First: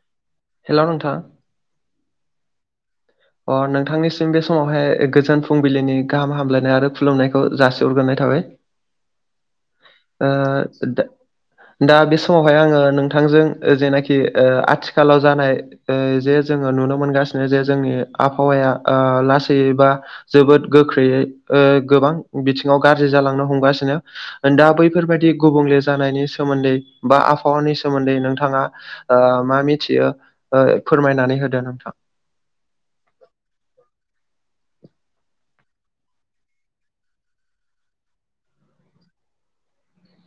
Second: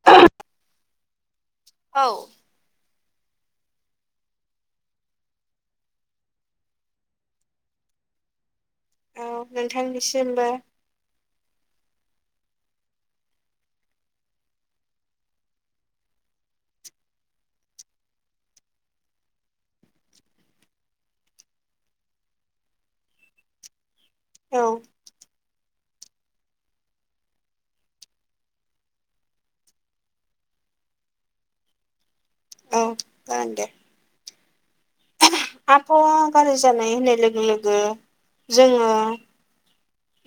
[inaudible] हेल' नोंथां औ अ नोंथांनिसिम बे समावहाय गोजोन फुंबिलिनि गाहाम हामलायनाय आरो खुलुमनायखौ जासिहरग्रोनाय थाबाय औ नोंथांनिसि ओ दा दा बे समावहाय आङो नोंथांजों जेनाखि आथिखालाव जानाय जे जोङो नुनो मोनगासिनो जे जोंनि आबहावाया लासै बा जोबोद गोख्रैयै गोबां बिथिङाव गाज्रि जालांनो हमगासिनो औ दा बैफोरबायदि गुबुंले जानायनि सोमोन्दै बा आबहावानि सोमोन्दै नोंथाङा मा मिथियो फोरमायनानै होदो नोंथां क जागोन दे। आबहावा गारजि जानाय होननाय लोगो लोगो जोङो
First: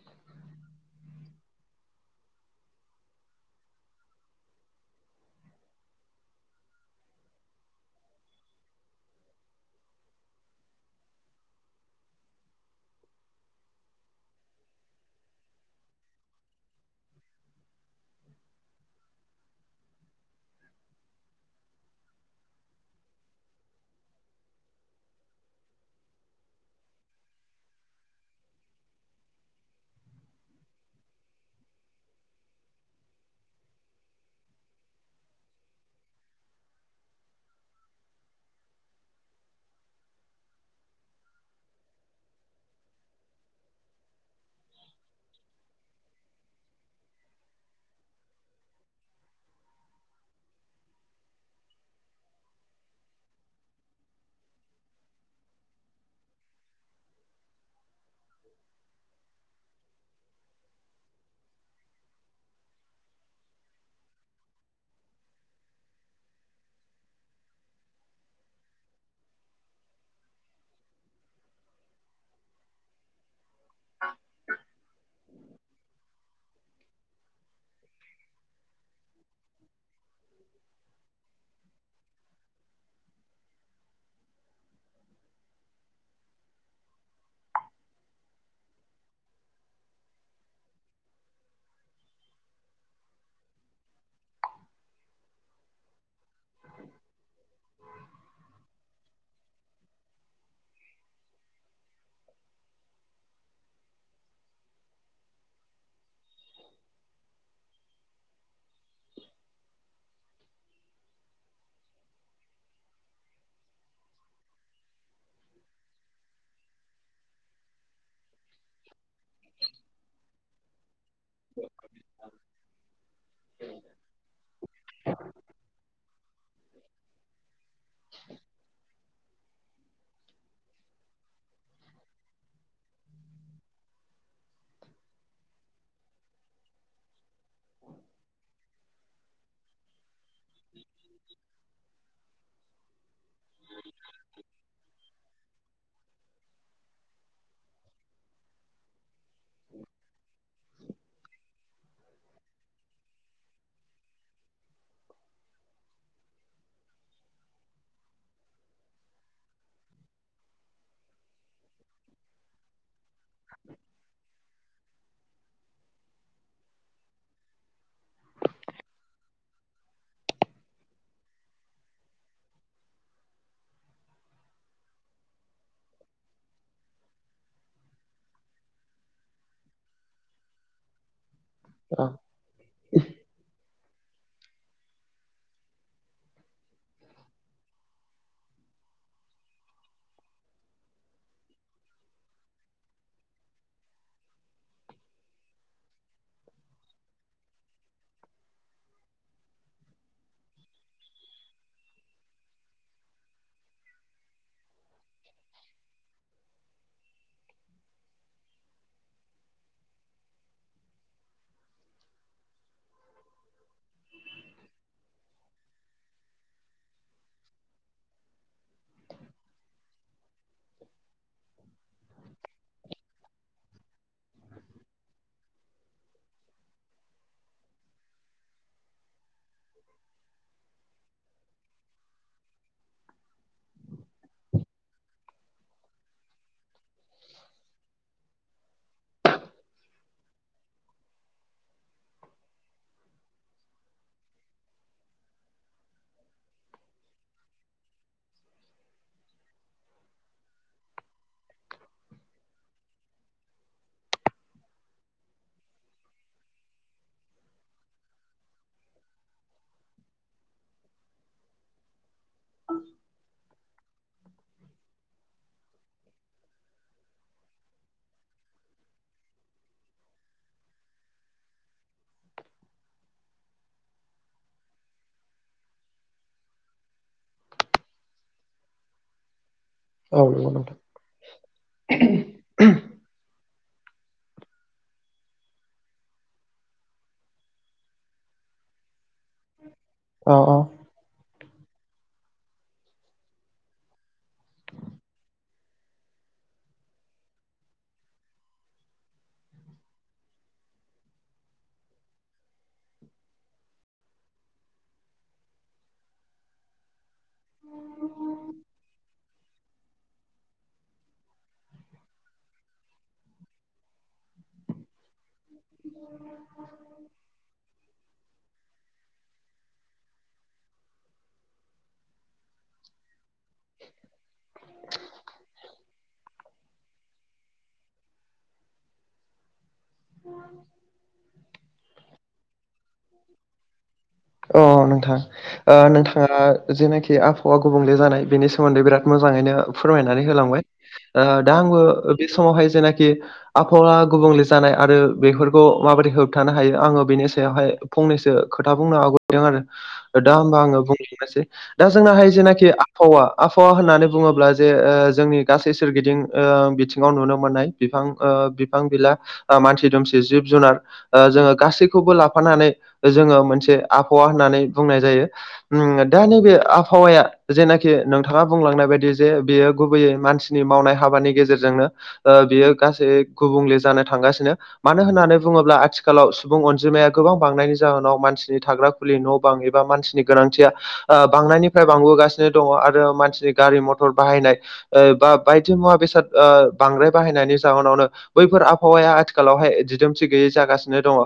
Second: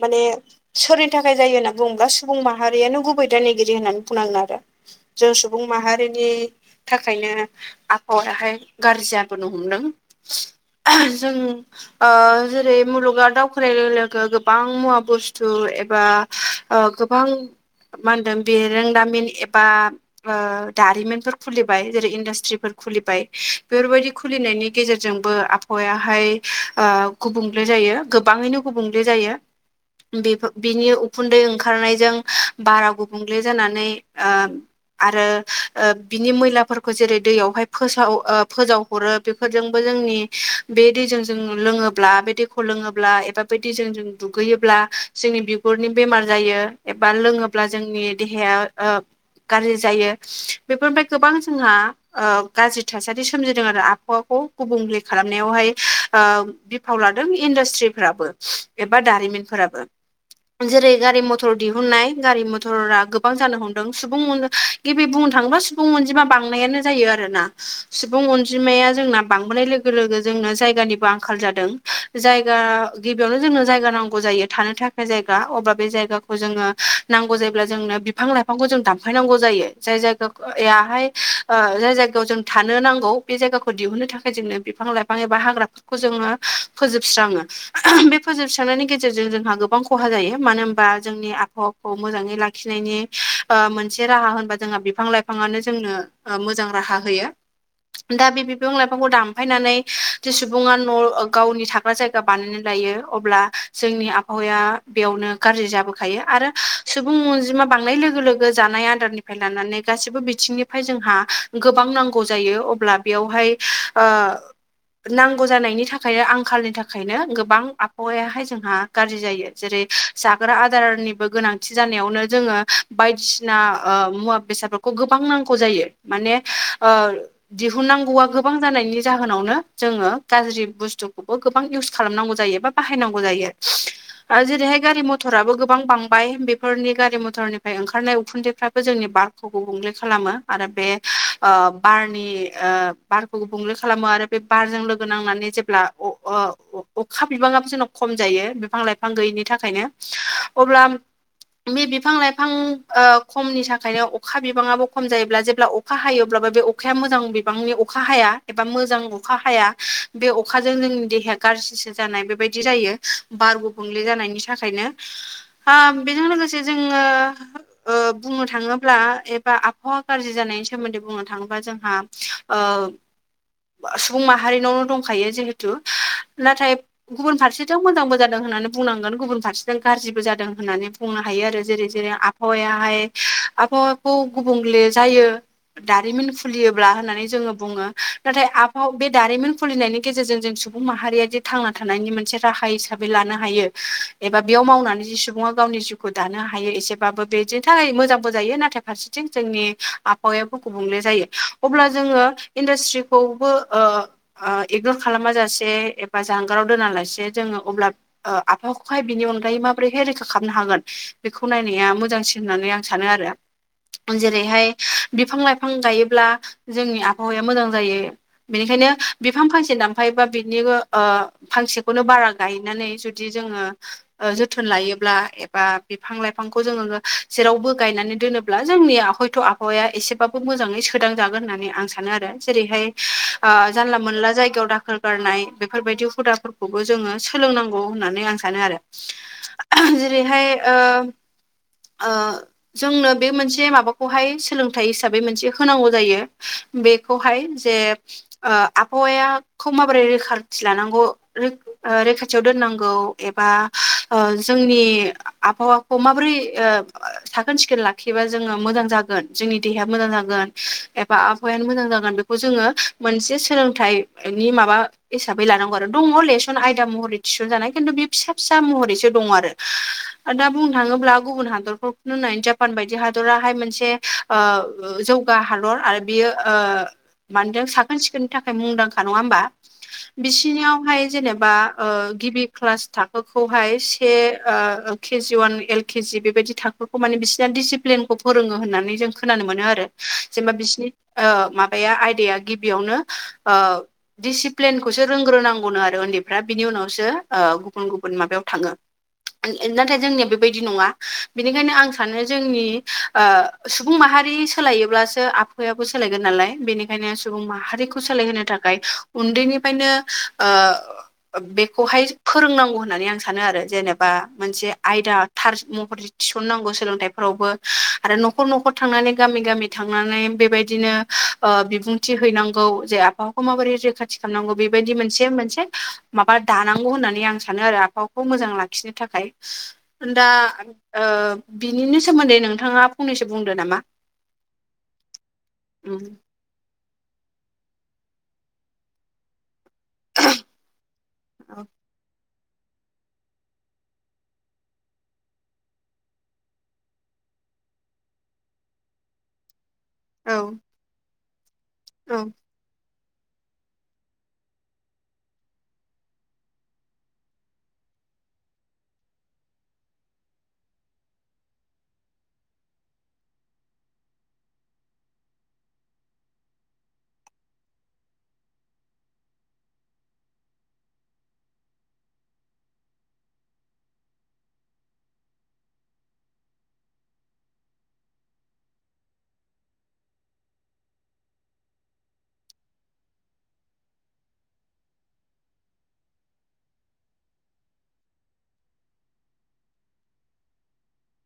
माने सोरनि थाखाय जायो होनना बुङोब्ला सुबुं माहारियानो गुबै दायनिगिरि होननानै बुंनांगोन आरो। जों सुबुं माहारिनि थाखायनो आबहावायाहाय गारजि जाबोनो हमदों जों ओ जेरै मुलुगा दावखोनाय लो लोगो गोब बां मुवा बुस्थु एबा ओ गोबां मा होनदों बेरोंदामिन एबा दारिमिनफोर खुलिबाय जेरै इन्डास्ट्रिफोर खुलिबाय बेफोरबायदि खुलिनायनि गेजेरजोंबो आबहावायाहाय ओ गुबुंले जायो गोबाङैनो गुबुंले जायो। बेफो बिनि उखुन्दै ओंखारनायजों बारा गुबुंले जानानै ओ आरो ओ बिनि मैलाफोरखौ जेरै दैयावहाय फोसाव ओ फोजाव हरो बेफोरजोंबो जोंनि बे दैजों जों लोङोब्ला बे दैखौ लोङोब्ला एबा बे दैजों जों दुगैयोब्ला जोंनि बिगुरनि बेमार जायो एबा लोङोब्ला जोंनि देहाया ओ गारज्रि जायो बेफोरनिफ्राय गोबां जोंहा ओ गाज्रि थासारि सोमजिदों आरो आबहावाखौ गुबुंले खालामनायावहाय ओम बिफाव लादों इन्डास्ट्रिफ्राबो एबा दारिमिनफोराबो। जेरै गारि मथर दिहुननाय गारि मथरा गोबां जानो हमदों सुबुं [unintelligible] गिबि बुंनो थाङोब्ला सुबुं अनजिमा बांनायानो जायो आरो ना। सुबुं अनजिमाया जोंना बांबोनाय लोग गो लोगो जोंनो जायगानिबो आंखाल जादों जायगा गिबियावनो जोङो जायगा नांगौ जायो थानो थाखाय जायगा अबा बे जायाखौ जोङो नांगौ जायोब्ला जोंनो बिफां ला फांखौ जों दानफायनांगौ जायो जाय जायगो याहाय ओ जाय जायगायाव जों थानो नांगौ बे जायगाखौ दिहुनो थाखाय जोंनो बिफां लाइफां एबा हाग्राफोरखौ जोङो फोजोबस्राङो। बे फोजोबस्रांनायनि गेजेरजों जोंहा गोबां खहा जायो मानो होमबा जोंनि आबहावाखौ मोजाङै लाखिनायनि ओ मोनसे राहा होनबा जोंहा बिफां लाइफाङानो जोंनो ओ मोजां राहा होयो। दा बे बिफां लाइफांखौ दामफायनानै जे सुबुङा न' ओ गावनि थाग्रा जायगा बानायनानै लायो। अब्ला जोंनि आबहावाया बेयावनो गारजि जाबोखायो आरो सुबुं अनजिमा बांनाय लोगो लोगो ओ जानाय आदारनिफ्राय लानानै गासिबो बिथिंनिफ्राय जोंहा गोबां नांगौ जायो अब्ला बेयावहाय ओ नांगौ जानायनि थाखाय आंखालनि थाखायनो गोबां आ हौवायाहाय जोंहा गाज्रि जायो जेरै जाग्रा आदारनिबो गोनांथि जानायावनो जोङो बायदिसिना मुवा बेसादफोरखौ गोबां नांगौ जायो माने ओ दिहुननांगौ आ गोबां जानायनि जाहोनावनो जोङो गाज्रि बुस्थुखौबो गोबां इउस खालामनांगौ जायो बा बाहाय नांगौ जायो। आ जेरैहाय गारि मथराबो गोबां बांबाय बेफोरनि गारि मथरनिफ्राय ओंखारनाय उखुन्दैफ्राबो जोंनि बार्क खौ गुबुंले खालामो आरो बे ओ बारनि ओ बारखौ गुबुंले खालामो आरो बे बारजों लोगो नांनानै जेब्ला अ आ अखा बिबाङा जोंनाव खम जायो बिफां लाइफां गैयिनि थाखायनो अब्ला बे बिफां लाइफां ओ खमनि थाखायनो अखा बिबाङाबो खम जायोब्ला जेब्ला अ अखा हायोब्लाबो बे अखाया मोजां बिबांनि अखा हाया एबा मोजां अखा हाया। बे अखाजों जोंनि देहाया गारजिसो जानाय बेबाय दि जायो बार गुबुंले जानायनि थाखायनो। हा बेजों लोगोसे जोङो ओ‌ बुङो थाङोब्ला एबा आबहावा गारजि जानायनि सोमोन्दै बुङो थाङोबा जोंहा ओ बा सुबुं माहारिनावनो दंखायो जिहेथु नाथाय गुबुन फारसेथिं मोजांबो जादों होननानै बुंनांगोन गुबुन फारसेथि गारजिबो जादों होननानै बुंनो हायो आरो। जेरै औ जेरै आबहावायाहाय आबहावाखौ गुबुंले जायो दारिमिन खुलियोब्ला होननानै जोङो बुङो नाथाय आबहाव बे दारिमिन खुलिनायनि गेजेरजों जों सु बुं माहारिया जे थांना थांनायनि मोनसे राहा हिसाबै लानो हायो एबा बेयाव मावनानै जि सुबुङा गावनि जिउ खौ दानो हायो एसेबाबो बेजे थाखाय मोजांबो जायो नाथाय फारसेथिं जोंनि आबहावायाबो गुबुंले जायो अब्ला जोङो इन्डास्ट्रिखौबो ओ ओ इगनर खालाम जासे एबा जान गाराव दोनालासे जोङो अब्ला आफाखौहाय बिनि अनगायै माबोरैहाय रैखा खालामनो हागोन बेखौ नायनाया मोजांसिन होननानै आं सानो आरो जेरैहाय बिफां लाइफां गायोब्ला जोंनि आबहावाया मोजां जायो बेनिखायनो बिफां फांसे दामफायो बा बिनिबो ओ फांसेखौनो बारा गायनानै जुदि जोङो ओ जोथोन लायोब्ला एबा बिफां लाइफांखौ जोङो जेरावबो गायनानै दोनो अब्ला जोंनिया हयथ' आबहावाया एसेबाबो मोजाङै सोदांजागोन होननानै आं सानो आरो जेरैहाय आ जानला मोनला जायगायाव दाखोर गारनाय बेफोरबायदि हुदाफोरखौबो जोङो सोलोंनांगौ होननानै आं सानो आरो जेरैहाय ओ जोंनो बे मोनसे माबाखौहाय सोलोंथाइ हिसाबै मोनसे होनांगौ जायो बेखौहाय जे ओ आबहावायाखौ माबोरै रैखाथि लानांगौ [unintelligible] रैखाथियाव दोननांगौ एबा ओ जोंनि आबहावाखौ माबोरै साखोन सिखोन लाखियोबा जोङो मोजां जागोन जोंनि देहाया मोजां जागोन एबा आबहावायानो मोजां जागोन बे खौ जोङो मोनसे सोलोंथाइनि माबा हिसाबै लानांगौ आरो दङ लेसन आयदा महरै थिसन जानाय खिन्थु बे फिसा फिसा महरैसो दङ आरो दा बुंनो थाङोब्ला गुबुन हादरफोरफोरखौ नाय जापान बायदि हादराहाय मोनसे ओ जौगा हादर आरो बियो ओ मानदों साखोन सिखोननि थाखाय मुंदांखा नङा होमबा औ नंगौ नोंथां बिसिनियाव फाय जेनेबा ओ गिबि क्लास थाखोखौहाय से ओ केजि अवान एल के जि बेबायदि थाखोखौ माने बिसिना डिसिप्लिनखौ फोरोङो होननानै जों खोनानो मोनो आरो औ जेनेबा औ बिसि ओ माबाया आयदाया गिबियावनो ओ दिडिसिप्लिनखौसो रोंग्रोनांगौ बनो आरो उन्दैफ्रा बिनि उनावसो ओ गुबुन गुबुन माबायाव थाङो नाथाय जोंनिया बेबायदि नङा बेनिखायनो आं सानो जोंनि ओ सुबुं माहारि सोलायोब्लासो आबहावायाबो सोलायगोन नालाय बेनिखायनो सुबुं माहारिखौ सोलायहोनो थाखाय उन्दैनिफ्रायनो ओ बेखौहाय फोरोंनांगौ होननानै आं सानो आरो जेनेबा मोनसे आयदा थास महरै थिसननांगौ सोलोंथाइफोरावबो आरो न'खर न'खर थांनानै गामि गामि थांनानै बेबायदिनो ओ बिबुंथि हैनांगौ जे आबहावा माबोरै रैखाथि खालामांगौ बेबायदि मोन मोन मोनसे माबा दानांगौ होननानै आं सानो आरो आबहावाखौ मोजां लाखिनो थाखाय दा ओ बिनिनो सोमोन्दै नोंथाङा फंनैसो बुंदो नामा? अ नोंथां ओ उम नोंथाङा जेनाखि आबावा गुबुंले जानाय बेनि सोमोन्दै बिराद मोजाङैनो फोरमायनानै होलांबाय दा औ आंबो बे समावहाय जेनाखि आबहावा गुबुंले जानाय आरो बेफोरखौ माबोरै होबथानो हायो आङो बेनि सायावहाय फंनैसो खोथा बुंनो आवगायदों आरो दा औ होमबा आङो बुंनो नोसै दा जोंना औ हाय जेनाखि आबहावा आबहावा होननानै बुङोब्ला जे जोंनि गासै सोरगिदिं बिथिङाव नुनो मोननाय बिफां ओ बिफां बिला मानसि दुमसि जिब जुनार जोङो गासैखौबो लाफानानै जोङो मोनसे आबहावा होननानै बुंनाय जायो दा नैबे आबहावाया जेनाखि नोंथाङा बुंलांनाय बायदि जे बियो गुबैयै मानसि नि मावनाय हाबानि गेजेरजोंनो ओ बियो गासै गुबुंले जानो थांगासिनो मानो होननानै बुङोब्ला आथिखालाव सुबुं अनजिमाया गोबां बांनायनि जाहोनाव मानसिनि थाग्रा खुलि न' बां एबा मानसिनि गोनांथिया ओ बांनायनिफ्राय बांबोगासिनो दङ आरो मानसिनि गारि मथर बाहायनाय ओ बा बायदि मुवा बेसाद ओ बांद्राय बाहायनायनि जावनावनो बैफोर आबहावाया आथिखालावहाय दिदोमथि गैयै जागासिनो दङ ओ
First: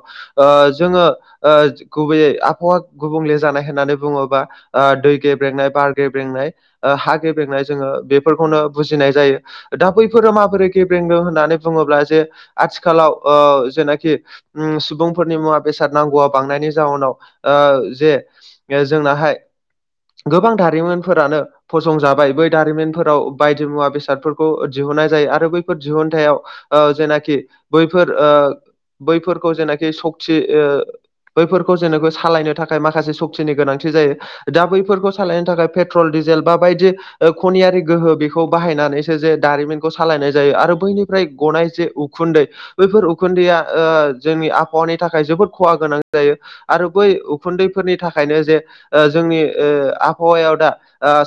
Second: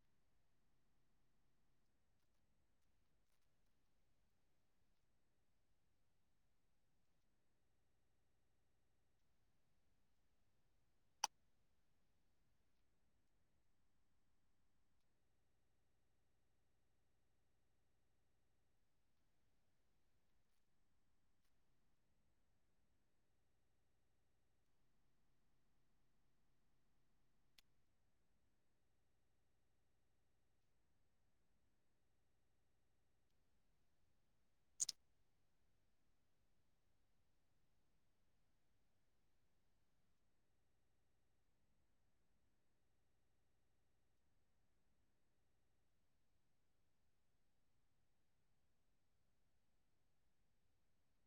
जोङो ओ गुबैयै आबहावा गुबुंले जानाय होननानै बुङोबा ओ दै गेब्रेंनाय बार गेब्रेंनाय ओ हा गेब्रेंनाय जोङो बेफोरखौनो बुजिनाय जायो दा बैफोरो माबोरै गेब्रेंदों होननानै बुङोब्ला जे आथिखालाव ओ जेनाखि उ सुबुंफोरनि मुवा बेसाद नांगौआ बांनायनि जाउनाव ओ जे जोंनाहाय गोबां दारिमिनफोरानो फसंजाबाय बै दारिमिनफोराव बायदि मुवा बेसादफोरखौ दिहुननाय जायो आरो बैफोर दिहुनथायाव ओ जेनाखि बैफोर ओ बैफोरखौ जेनाखि सक्ति ओ बैफोरखौ जेनेबा सालायनो थाखाय माखासे सक्तिनि गोनांथि जायो दा बैफोरखौ सालायनो थाखाय पेट्रल डिजेल बा बायदि खनियारि गोहो बेखौ बाहायनानैसो जे दारिमिनखौ सालायनाय जायो आरो बैनिफ्राय गनाय जे उखुन्दै बैफोर उखुन्दैया जोंनि आबहावानि थाखाय जोबोद खहा गोनां जायो आरो बै उखुन्दैफोरनि थाखायनो जे ओ जोंनि ओ आबहावायाव दा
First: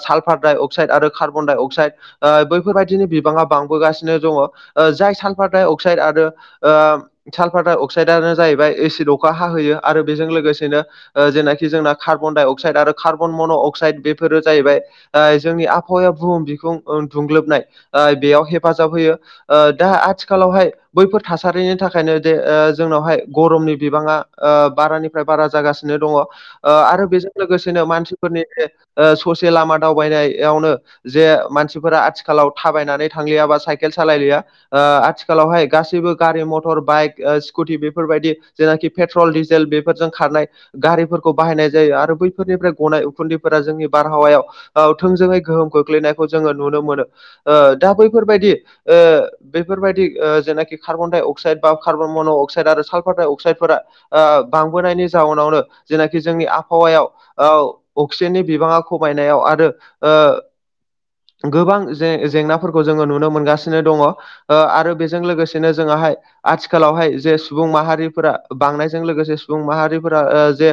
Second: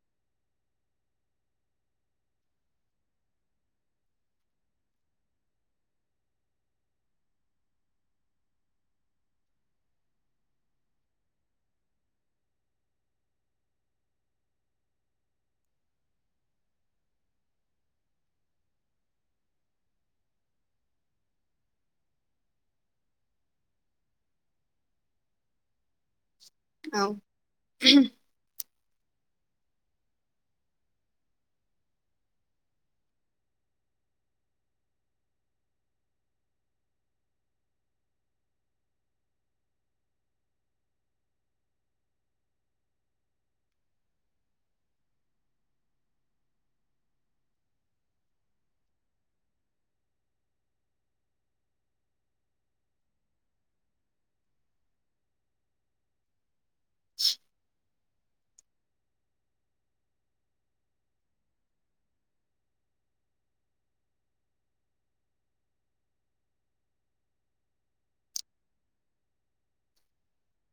साल्फार डाइ अक्साइड आरो कार्बन डाइ अक्साइड ओ बैफोरबायदिनि बिबाङा बांबोगासिनो दङ ओ जाय सालफार डाइ अक्साइड आरो ओ सालफार डाइ अक्साइडआनो जाहैबाय एसिड अखा हाहोयो आरो बेजों लोगोसेनो ओ जेनाखि जोंना कार्बनडाइ अक्साइड आरो कार्बन मन अक्साइद बेफोरो जाहैबाय ओ जोंनि आबहावाया बुहुम बिखुं दुंग्लोबनाय ओ बेयाव हेफाजाब होयो ओ दा आथिखालावहाय बैफोर थासारिनि थाखायनो जे ओ जोंनावहाय गरमनि बिबाङा ओ बारानिफ्राय बारा जागासिनो दङ ओ औ आरो बेजों लोगोसेनो मानसि फोरनि बे ओ ससे लामा दावबायनायावनो जे मानसिफोरा आथिखालाव थाबायनानै थांलिया बा साइकेल सालायलिया ओ आथिखालावहाय गासैबो गारि मथर बाइक ओ स्कुटि बेफोरबायदि जेनाखि पेट्रल डिजेल बेफोरजों खारनाय गारिफोरखौ बाहायनाय जायो आरो बैफोरनिफ्राय गनाय उखुन्दैफोरा जोंनि बारहावायाव औ थोंजोङै गोहोम खोख्लैनायखौ जोङो नुनो मोनो ओ दा बैफोरबायदि ओ बेफोरबायदि ओ जेनाखि कार्बडाइ अक्साइड बा कार्बनमनक्साइड आरो साल्फारडाइ अक्साइडफोरा ओ बांबोनायनि जाउनावनो जेनाखि जोंनि आबहावायाव औ अक्सिजेननि बिबाङा खमायनायाव आरो ओ गोबां जे जेंनाफोरखौ जोङो नुनो मोनगासिनो दङ ओ आरो बेजों लोगोसेनो जोंहाय आथिखालावहाय जे सुबुं माहारिफोरा बांनायजों लोगोसे सुबुं माहारिफोरा ओ जे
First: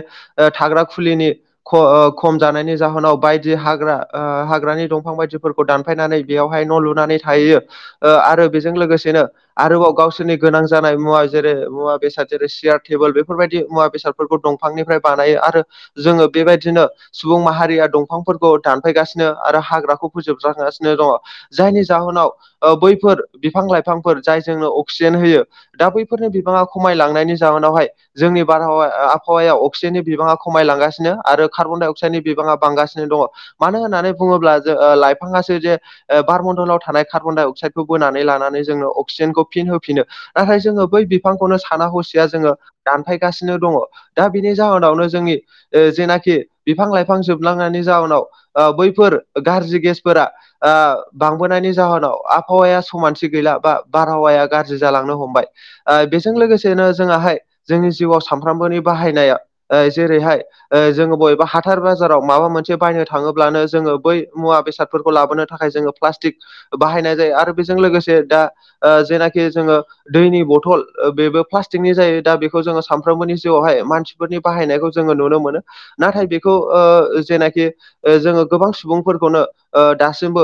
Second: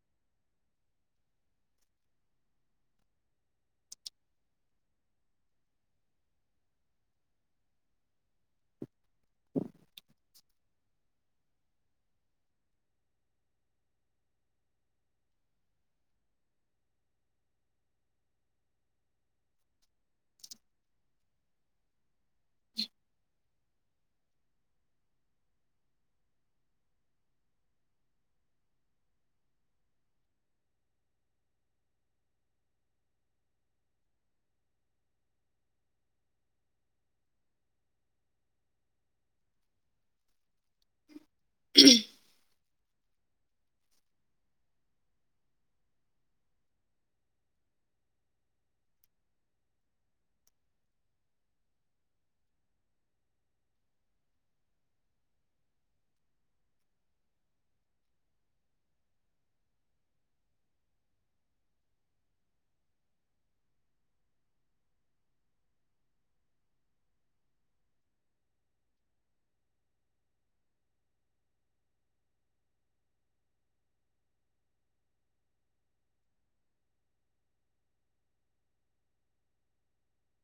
थाग्रा खुलिनि ख ओ खम जानायनि जाहोनाव बायदि हाग्रा ओ हाग्रानि दंफां बायदिफोरखौ दानफायनानै बेयावहाय न' लुनानै थाहैयो ओ आरो बेजों लोगोसेनो आरोबाव गावसोरनि गोनां जानाय मुवा जेरै मुवा बेसाद जेरै सियार टेबोल बेफोरबायदि मुवा बेसादफोरखौ दंफांनिफ्राय बानायो आरो जोङो बेबायदिनो सुबुं माहारिया दंफांफोरखौ दानफायगासिनो आरो हाग्राखौ फोजोबस्रांगासिनो दङ जायनि जाहोनाव ओ बैफोर बिफां लाइफांफोर जाय जोंनो अक्सिजेन होयो दा बैफोरनो बिबाङा खमायलांनायनि जावनावहाय जोंनि बारहावाया आबहावाया अक्सिजेननि बिबाङा खमायलांगासिनो आरो कार्बन डाइ अक्साइडनि बिबाङा बांगासिनो दङ मानो होननानै बुङोब्ला जों लाइफाङासो जे बारमन्दलाव थानाय कार्बन डाइ अक्साइदखौ बोनानै लानानै जोंनो अक्सिजेनखौ फिन होफिनो नाथाय जोङो बै बिफांखौनो साना हसिया जोङो दानफायगासिनो दङ दा बेनि जाहोनावनो जोंनि ओ जेनाखि बिफां लाइफां जोबलांनायनि जावनाव ओ बैफोर गाज्रि गेसफोरा आ बांबोनायनि जाहोनाव आबहावाया समानथि गैला बा बारहावाया गाज्रि जालांनो हमबाय आ बेजों लोगोसेनो जोंहाय जोंनि जिउआव सानफ्रामबोनि बाहायनाया आ जेरैहाय ओ जोङो बबेबा हाथार बाजाराव माबा मोनसे बायनो थाङोब्लानो जोङो बै मुवा बेसादफोरखौ लाबोनो थाखाय जोङो प्लास्टिक बाहायनाय जायो आरो बेजों लोगोसे दा जेनाखि जोङो दैनि बथल बेबो प्लास्टिक थिंनि जायो दा बेखौ जोङो सानफ्रोमबोनि जिउआवहाय मानसिफोरनि बाहायनायखौ जोङो नुनो मोनो। नाथाय बेखौ जेनाखि जोङो गोबां सुबुंफोरखौनो दासिमबो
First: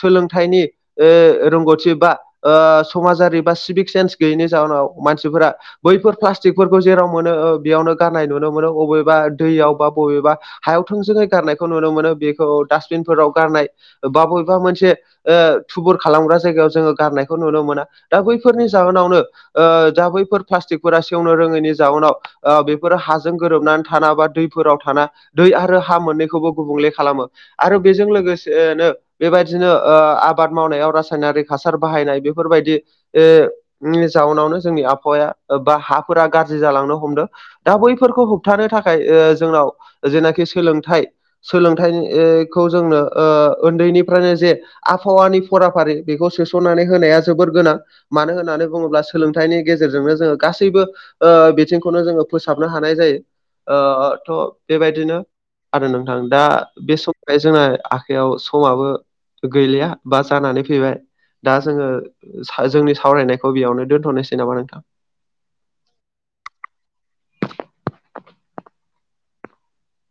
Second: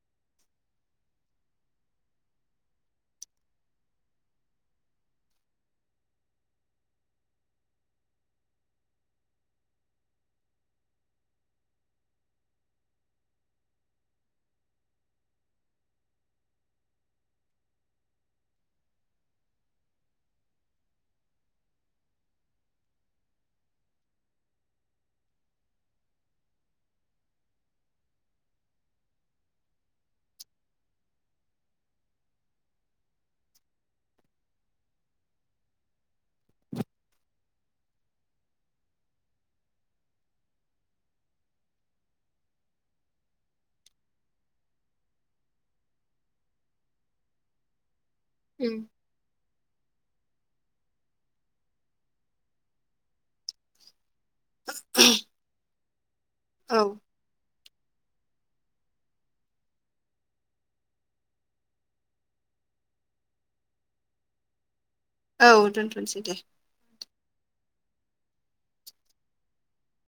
सोलोंथाइनि ओ रोंगौथि बा समाजारि बा सिभिक सेन्स गैयैनि जाहोनाव मानसिफोरा बैफोर प्लास्टिकफोरखौ जेराव मोनो बेयावनो गारनाय नुनो मोनो बबेबा दैयाव बा बबेबा हायाव थोंजोङै गारनायखौ नुनो मोनो बेखौ डास्टबिनफोराव गारनाय बा बबेबा मोनसे। थुबुर खालामग्रा जायगायाव जोङो गारनायखौ नुनो मोना दा बैफोरनि जाहोनावनो ओ दा बैफोर प्लास्टिकफोरा सेवनो रोङैनि जाउनाव। बेफोरो हाजों गोरोबनानै थाना बा दैफोराव थाना दै आरो हा मोननैखौबो गुबुंले खालामो आरो बेजों लोगोसेनो। बेबायदिनो आबाद मावनायाव रासायनारि हासार बाहायनाय बेफोरबायदि ए जाउनावनो जोंनि आबहावाया बा हाफोरा गाज्रि जालांनो हमदों। दा बैफोरखौ होबथानो थाखाय जोंनाव जेनाखि सोलोंथाइ सोलोंथाइखौ जोंनो उन्दैनिफ्रायनो जे आबहावानि फराफारि बेखौ सोसननानै होनाया जोबोर गोनां मानो होननानै उम बुङोब्ला ाइनि गेजेरजोंनो जोङो गासैबो बिथिंखौनो जोङो फोसाबनो हानाय जायो। थ' बेबायदिनो आरो नोंथां दा औ बे समाव ओमफ्राय जोंना आखाइयाव समाबो गैलिया बा जानानै फैबाय दा जोङो जोंनि सावरायनायखौ बेयावनो दोनथ'नोसै नामा नोंथां? औ दोनथ'सै दे।